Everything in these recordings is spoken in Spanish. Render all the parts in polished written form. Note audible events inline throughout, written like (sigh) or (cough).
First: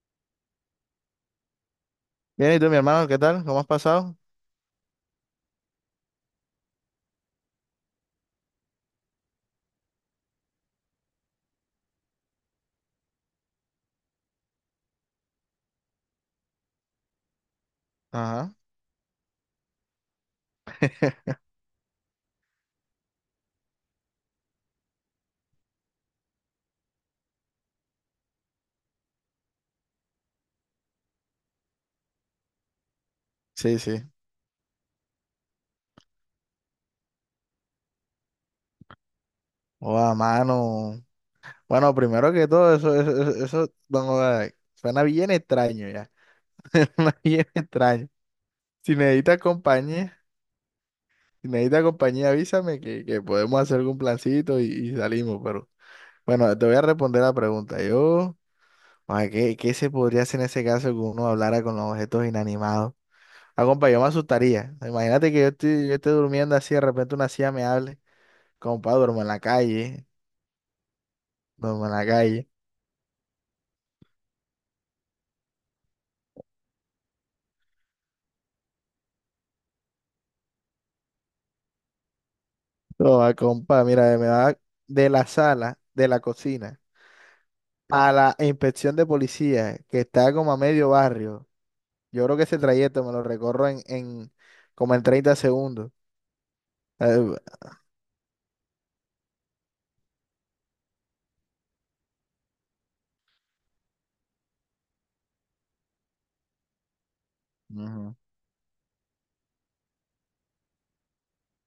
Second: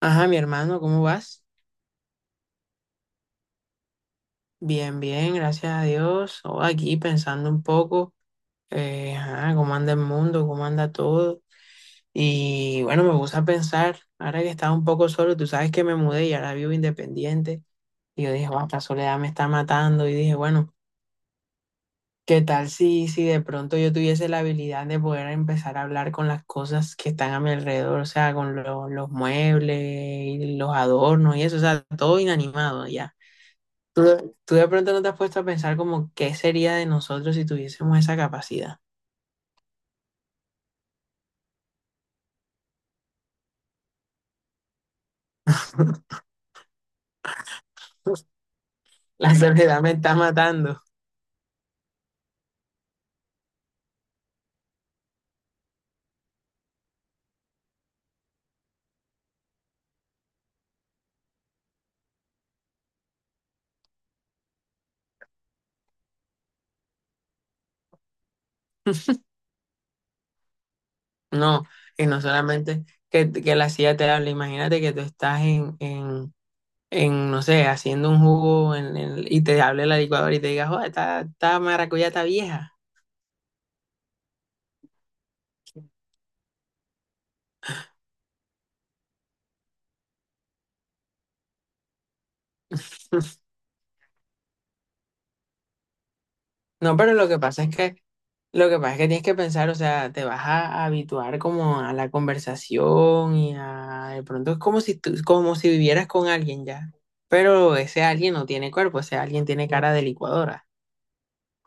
Ajá, mi hermano, ¿cómo vas? Bien, ¿y tú, mi hermano? ¿Qué tal? ¿Cómo has pasado? Bien, bien, gracias a Dios. Oh, aquí pensando un poco, ajá, cómo anda el mundo, cómo anda todo. Y bueno, me puse a pensar, ahora que estaba un poco solo, tú sabes que me mudé y ahora vivo independiente. Y yo dije, Ajá. "Guau, esta soledad me está matando". Y dije, bueno, (laughs) ¿qué tal si de pronto yo tuviese la habilidad de poder empezar a hablar con las cosas que están a mi alrededor? O sea, con los muebles, y los adornos y eso, o sea, todo inanimado ya. Sí, Tú sí. de, tú de pronto no te has puesto a pensar como qué sería de nosotros si tuviésemos esa capacidad. A mano. Bueno, primero que todo, eso, don Oda, suena bien extraño ya. (laughs) (laughs) Suena bien extraño. Si La necesitas soledad me está compañía, matando. si necesitas compañía, avísame que podemos hacer algún plancito y salimos, pero. Bueno, te voy a responder la pregunta. Yo, ¿qué se podría hacer en ese caso que uno hablara con los objetos inanimados? Ah, compa, yo me asustaría. Imagínate que yo estoy, yo esté durmiendo así, de repente una silla me hable. Compa, duermo en la calle, No, duermo en y la no calle. solamente que la silla te habla, imagínate que tú estás en, no sé, haciendo un jugo y te hable la licuadora y te diga, joder, esta maracuyá está vieja. Toma, compa, mira, me va de la sala, de la cocina, a la inspección de policía, que está como a medio barrio. Yo creo que ese trayecto me lo recorro en como en 30 segundos. No, pero lo Eh, que pasa es que, lo que pasa es que tienes que pensar, o sea, te vas a habituar como a la conversación y a, de pronto es como si tú, como si vivieras con alguien ya. Pero ese Ujú. alguien no tiene cuerpo, ese alguien tiene cara de licuadora.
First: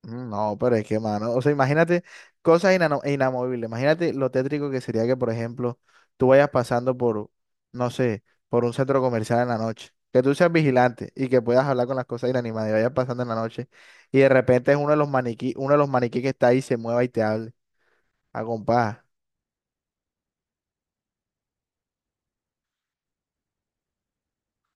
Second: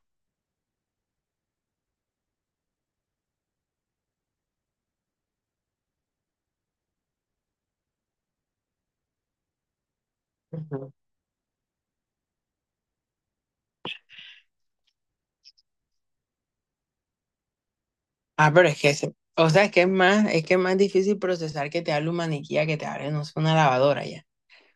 No, pero es que, mano, o sea, imagínate cosas inamovibles. Imagínate lo tétrico que sería que, por ejemplo, tú vayas pasando por, no sé, por un centro comercial en la noche, que tú seas Ujú. vigilante y que puedas hablar con las cosas inanimadas y vayas pasando en la noche y de repente es uno de los maniquí, uno de los maniquí que está ahí se mueva y te hable, a. Ah, pero es que, o sea, es que es más difícil procesar que te hable un maniquí a que te hable, no sé, una lavadora ya.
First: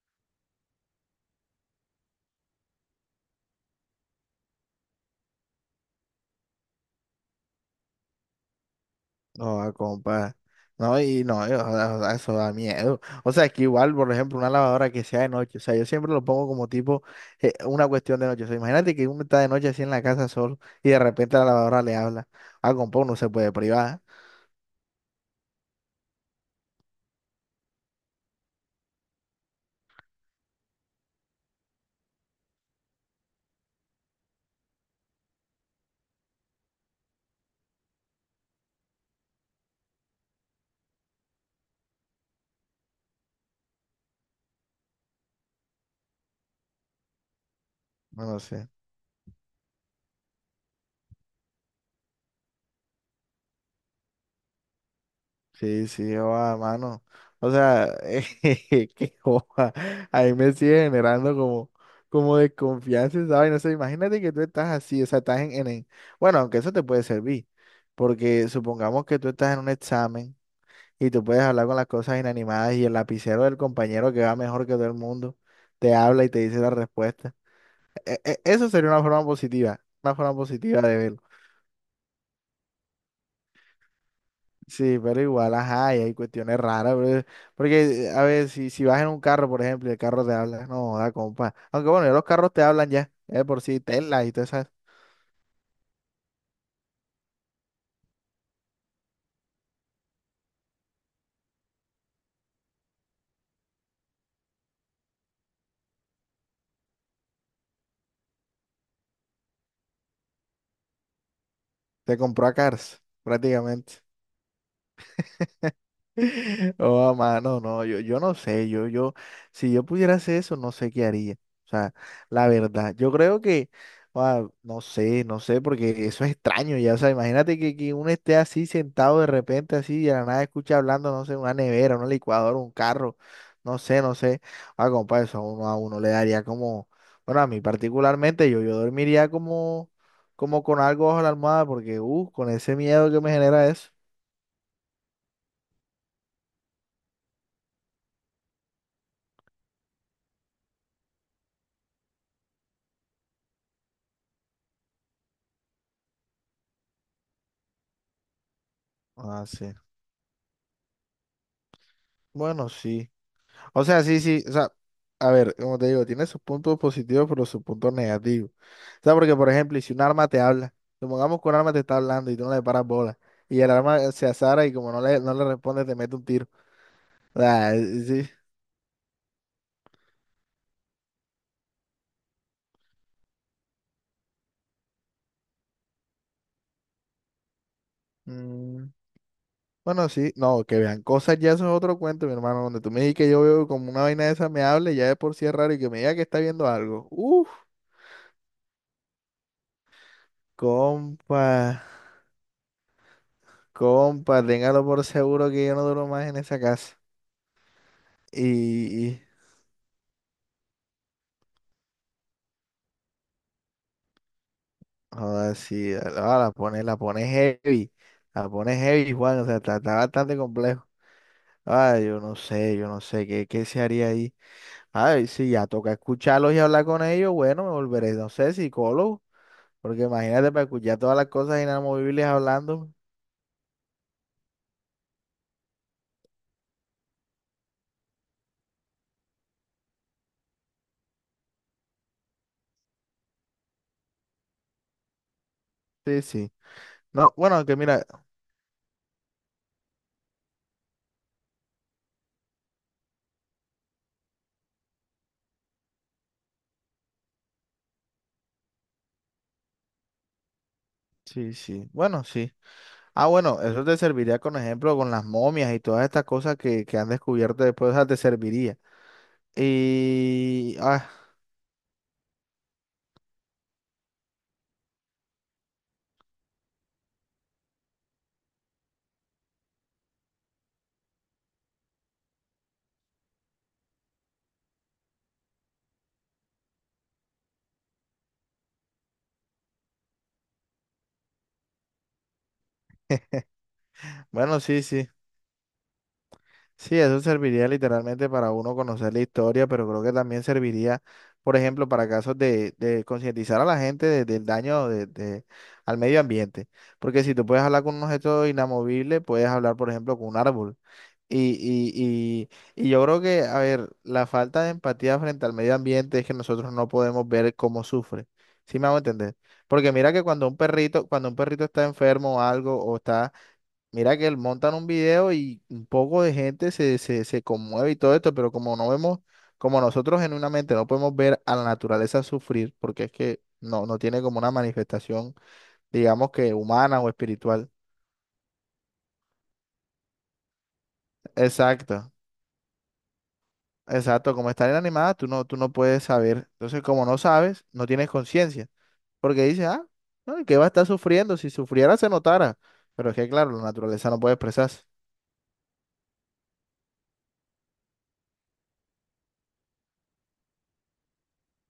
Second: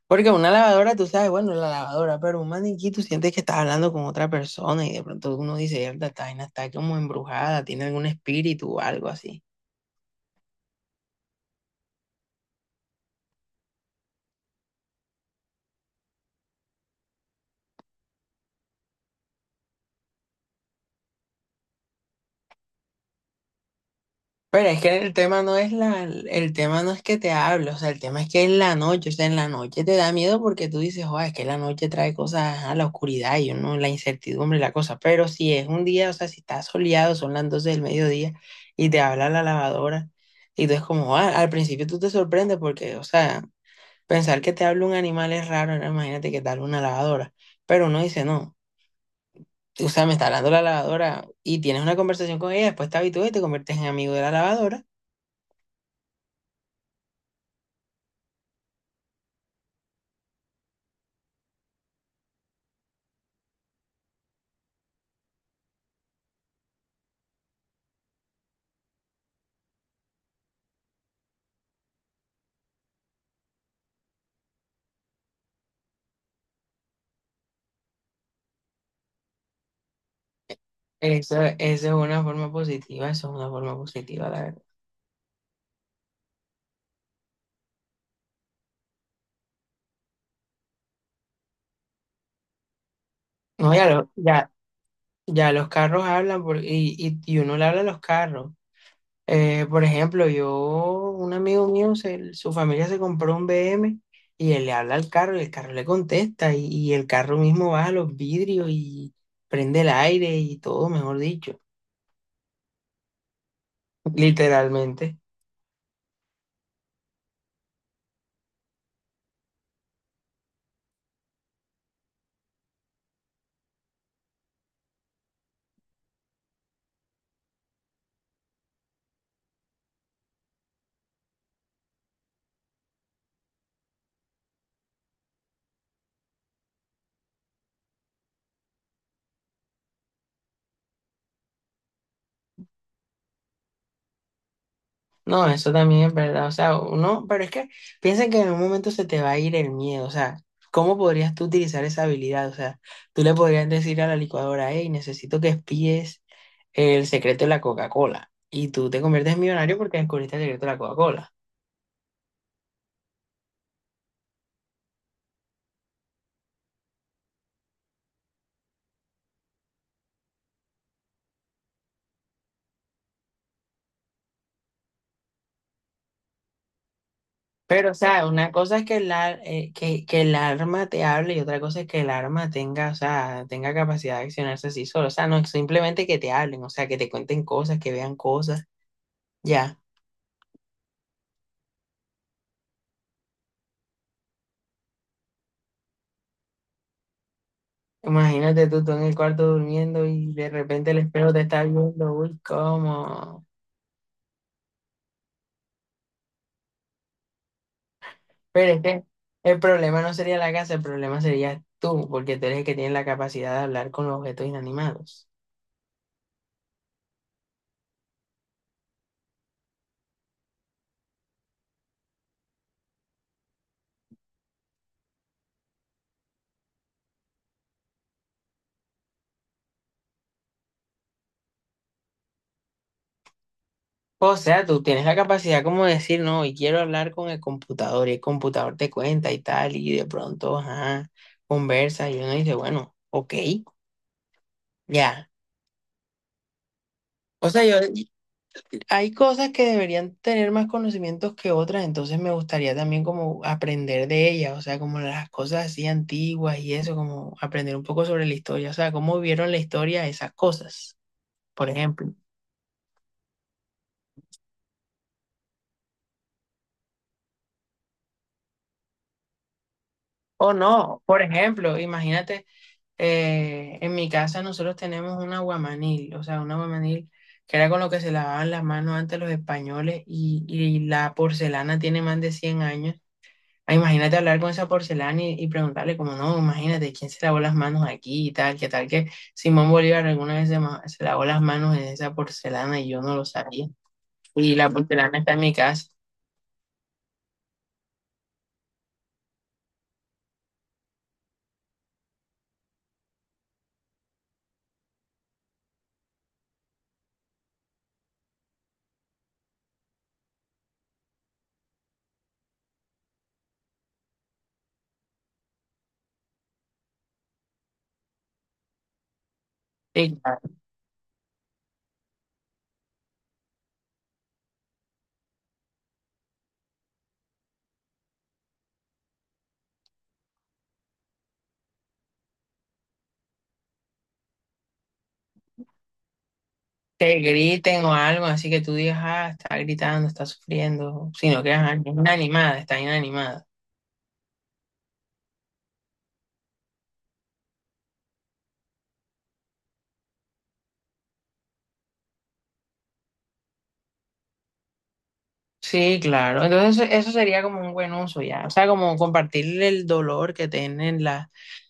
Porque una lavadora, tú sabes, bueno, la lavadora, pero un maniquí, tú sientes que estás hablando con otra persona y de pronto uno dice, "Mierda, esta vaina está como embrujada, tiene algún espíritu o algo así". No, ah, compa. No, y no, o sea, eso da miedo. O sea, es que igual, por ejemplo, una lavadora que sea de noche. O sea, yo siempre lo pongo como tipo una cuestión de noche. O sea, imagínate que uno está de noche así en la casa solo y de repente la lavadora le habla. Ah, compa, uno se puede privar. Pero es que el tema no es que te hable, o sea, el tema es que es la noche, o sea, en la noche te da miedo porque tú dices, joder, es que la noche trae cosas a la oscuridad y uno, la incertidumbre y la cosa. Pero si es un día, o sea, si está soleado, son las 12 del mediodía y te habla la lavadora. Y tú es como, ah, al principio tú te sorprendes porque, o sea, pensar que te habla un animal es raro, ahora imagínate que te habla una lavadora. Pero uno dice, No lo no, sé. o sea, me está hablando la lavadora y tienes una conversación con ella, después te habitúas y te conviertes en amigo de la lavadora. Sí, sí, joda, mano. O sea, (laughs) qué joda. Ahí me sigue generando como, como desconfianza, ¿sabes? No sé, imagínate que tú estás así, o sea, estás bueno, aunque eso te puede servir, porque supongamos que tú estás en un examen y tú puedes hablar con las cosas inanimadas y el lapicero del compañero que va mejor que todo el mundo te habla y te dice la respuesta. Eso sería una forma positiva de verlo. Eso es una forma positiva, eso es una forma positiva, la verdad. Sí, pero igual, ajá, y hay cuestiones raras, pero porque, a ver, si, si vas en un carro, por ejemplo, y el carro te habla, no, da compa. Aunque bueno, ya los carros te hablan ya, es por No, si ya, lo- Tesla y todas ya, esas, ya los carros hablan y uno le habla a los carros. Por ejemplo, un amigo mío, su familia se compró un BM y él le habla al carro y el carro le contesta y el carro mismo baja los vidrios y prende el aire y todo, mejor dicho, te compró a Cars, prácticamente. (laughs) literalmente. (laughs) Oh, mano, no, yo no sé, si yo pudiera hacer eso, no sé qué haría. O sea, la verdad, yo creo que, no sé, no sé, porque eso es extraño ya. O sea, imagínate que uno esté así sentado de repente, así, y de la nada escucha hablando, no sé, una nevera, una licuadora, un carro, no sé, no sé. Ah, compa, eso a uno le daría como, bueno, a mí particularmente, yo dormiría como, como con algo bajo la almohada, porque, con ese miedo que me genera eso. No, eso también es verdad, o sea, uno, pero es que piensa que en un momento se te va a ir el miedo, o sea, ¿cómo podrías tú utilizar esa habilidad? O sea, tú le podrías decir a la licuadora, hey, necesito que espíes el secreto de la Coca-Cola y tú te conviertes en Ah, sí. millonario porque descubriste el secreto de la Coca-Cola. Bueno, sí. O sea, sí, sí, o sea, a ver, como te digo, tiene sus puntos positivos, pero sus puntos negativos. O sea, porque, por ejemplo, y si un arma te habla, supongamos que un arma te está hablando y tú no le paras bola, y el arma se azara y como no le, no le responde, te mete un tiro. O sea, Pero, o sea, sí. una cosa es que que el arma te hable y otra cosa es que el arma tenga, o sea, tenga capacidad de accionarse así solo. O sea, no es simplemente que te hablen, o sea, que te cuenten cosas, que vean cosas. mm, Ya, bueno, sí, no, que vean cosas, ya eso es otro cuento, mi hermano, donde tú me digas que yo veo como una vaina de esa me hable, ya de por sí es raro, y que me diga que está viendo algo. Uf, imagínate tú en el cuarto durmiendo y de repente el espejo te está compa, viendo, uy, ¿cómo? compa, téngalo por seguro que yo no duro más en esa casa. Pero es que Y, el problema no sería la casa, el problema sería tú, porque tú eres el que tiene la capacidad de hablar con los objetos inanimados. joda, sí, la pone heavy, Juan, o sea, está, está bastante complejo. Ah, yo no sé, ¿qué se haría ahí? Ay, sí, ya toca escucharlos y hablar con ellos, bueno, me volveré, no sé, psicólogo, porque imagínate para escuchar todas las cosas inamovibles hablando. O sea, tú tienes la capacidad como de decir, no, y quiero hablar con el computador, y el computador te cuenta y tal, y de pronto, ajá, conversa, y uno dice, bueno, ok, ya. Sí, sí. No, O sea, bueno, que mira, hay cosas que deberían tener más conocimientos que otras, entonces me gustaría también como aprender de ellas, o sea, como las cosas así antiguas y eso, como aprender un poco sobre la historia, o sea, cómo vieron la historia esas cosas, sí, por sí, ejemplo. bueno, sí. Ah, bueno, eso te serviría con ejemplo con las momias y todas estas cosas que han descubierto después, o sea, te serviría. O Y, no, por ejemplo, imagínate. En mi casa nosotros tenemos un aguamanil, o sea, un aguamanil que era con lo que se lavaban las manos antes los españoles y la porcelana tiene más de 100 años. Ah, imagínate hablar con esa porcelana y preguntarle como, no, imagínate, ¿quién se lavó las manos aquí y tal? ¿Qué tal que Simón Bolívar alguna vez se lavó las manos en esa porcelana y yo no lo sabía? Y bueno, la sí, sí. porcelana está en mi casa. Sí, eso serviría literalmente para uno conocer la historia, pero creo que también serviría, por ejemplo, para casos de concientizar a la gente del daño de al medio ambiente. Porque si tú puedes hablar con un objeto inamovible, puedes hablar, por ejemplo, con un árbol. Y, y, y yo creo que, a ver, la falta de empatía frente al medio ambiente es que nosotros no podemos ver cómo sufre. ¿Sí me hago entender? Porque mira Y que claro, cuando un perrito está enfermo o algo, o está, mira que él montan un video y un poco de gente se, se, se conmueve y todo esto, pero como no vemos, como nosotros genuinamente no podemos ver a la naturaleza sufrir, porque es que no, no tiene como una manifestación, digamos que humana o que espiritual. griten o algo, así que tú digas, ah, está gritando, está sufriendo, sino que ajá, es Exacto, inanimada, está inanimada. exacto. Como está inanimada, tú no puedes saber. Entonces, como no sabes, no tienes conciencia, porque dices, ah, no, ¿y ¿qué va a estar sufriendo? Si sufriera, se notara. Pero es que, claro, la naturaleza no puede expresarse. Sí, claro. Entonces eso sería como un buen uso ya. O sea, como compartir el dolor que tienen las...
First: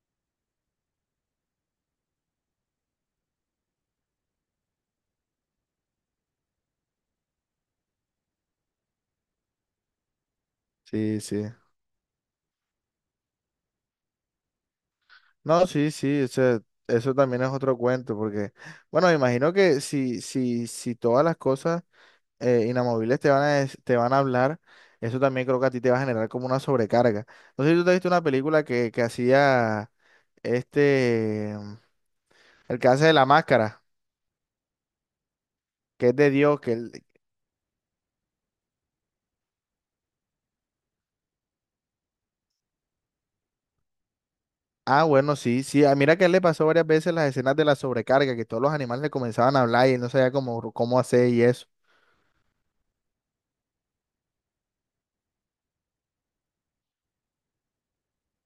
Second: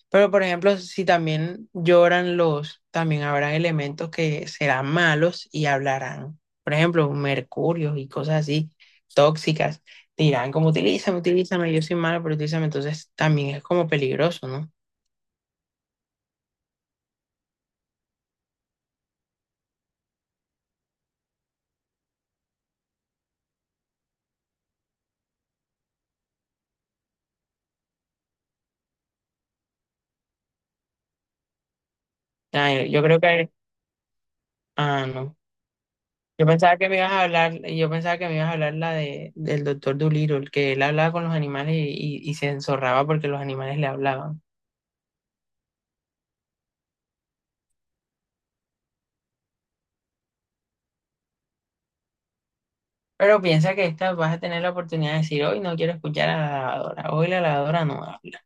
Pero por ejemplo, si también lloran también habrá elementos que serán malos y hablarán. Por ejemplo, mercurios y cosas así, tóxicas. Dirán como utilízame, Sí, sí. utilízame, yo soy malo, pero utilízame. Entonces también es como peligroso, ¿no? No, sí, sí, o sea, eso también es otro cuento, porque, bueno, me imagino que si todas las cosas inamovibles te van a, te van a hablar, eso también creo que a ti te va a generar como una sobrecarga. No sé si tú te has visto una película que hacía este, Ah, el que yo hace de creo la que... máscara, Ah, no. que es de Yo Dios, que pensaba que él, me ibas a hablar, yo pensaba que me ibas a hablar del doctor Dolittle, que él hablaba con los animales y se enzorraba porque los animales le hablaban. Bueno, sí, sí, mira que a él le pasó varias veces las escenas de la sobrecarga, que todos los animales le comenzaban a hablar y él no sabía cómo, cómo hacer y eso. Pero piensa que esta vas a tener la oportunidad de decir, hoy no quiero escuchar a la lavadora, hoy la lavadora no habla.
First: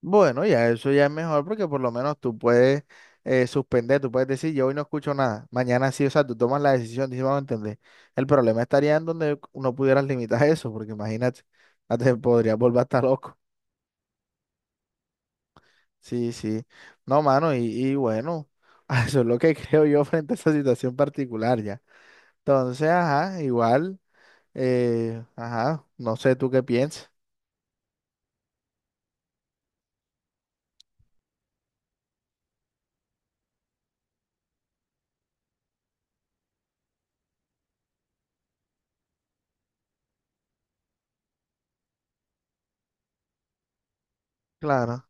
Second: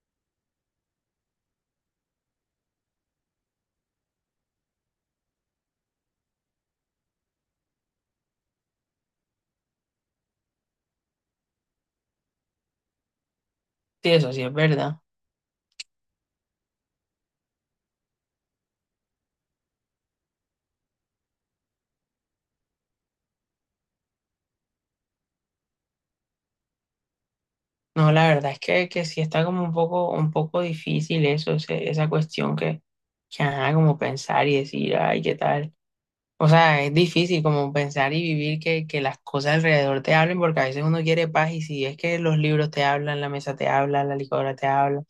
Bueno, ya eso ya es mejor porque por lo menos tú puedes suspender, tú puedes decir, yo hoy no escucho nada, mañana sí, o sea, tú tomas la decisión, dices, vamos a entender. El problema estaría en donde no pudieras limitar eso, porque imagínate, (laughs) hasta te podrías volver hasta loco. Sí, eso sí es verdad. Sí, sí. No, mano, y bueno, (laughs) eso es lo que (laughs) creo yo frente a esa situación particular ya. Entonces, ajá, igual, ajá, no sé tú qué piensas. No, la verdad es que, sí está como un poco difícil eso, esa cuestión que ajá, como pensar y decir, ay, ¿qué tal? O sea, es difícil como pensar y vivir que las cosas alrededor te hablen, porque a veces uno quiere paz y si es que los libros te hablan, la mesa te habla, la licuadora te habla, Claro.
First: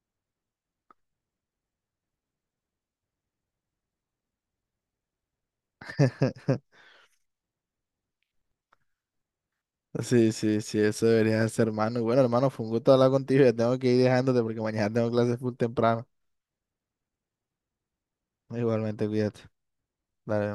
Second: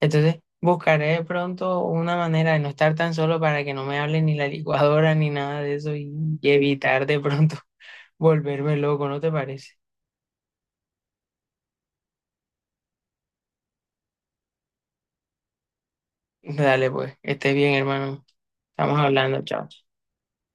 entonces buscaré de pronto una manera de no estar tan solo para que no me hable ni la licuadora ni nada de eso y (laughs) evitar de pronto (laughs) volverme loco, ¿no te parece? Sí, sí, sí, eso debería ser, hermano. Y bueno, hermano, fue un gusto hablar contigo. Ya tengo que ir dejándote porque mañana tengo clases full temprano. Dale pues, estés bien, hermano. Estamos Igualmente, cuídate. hablando, chao. Dale.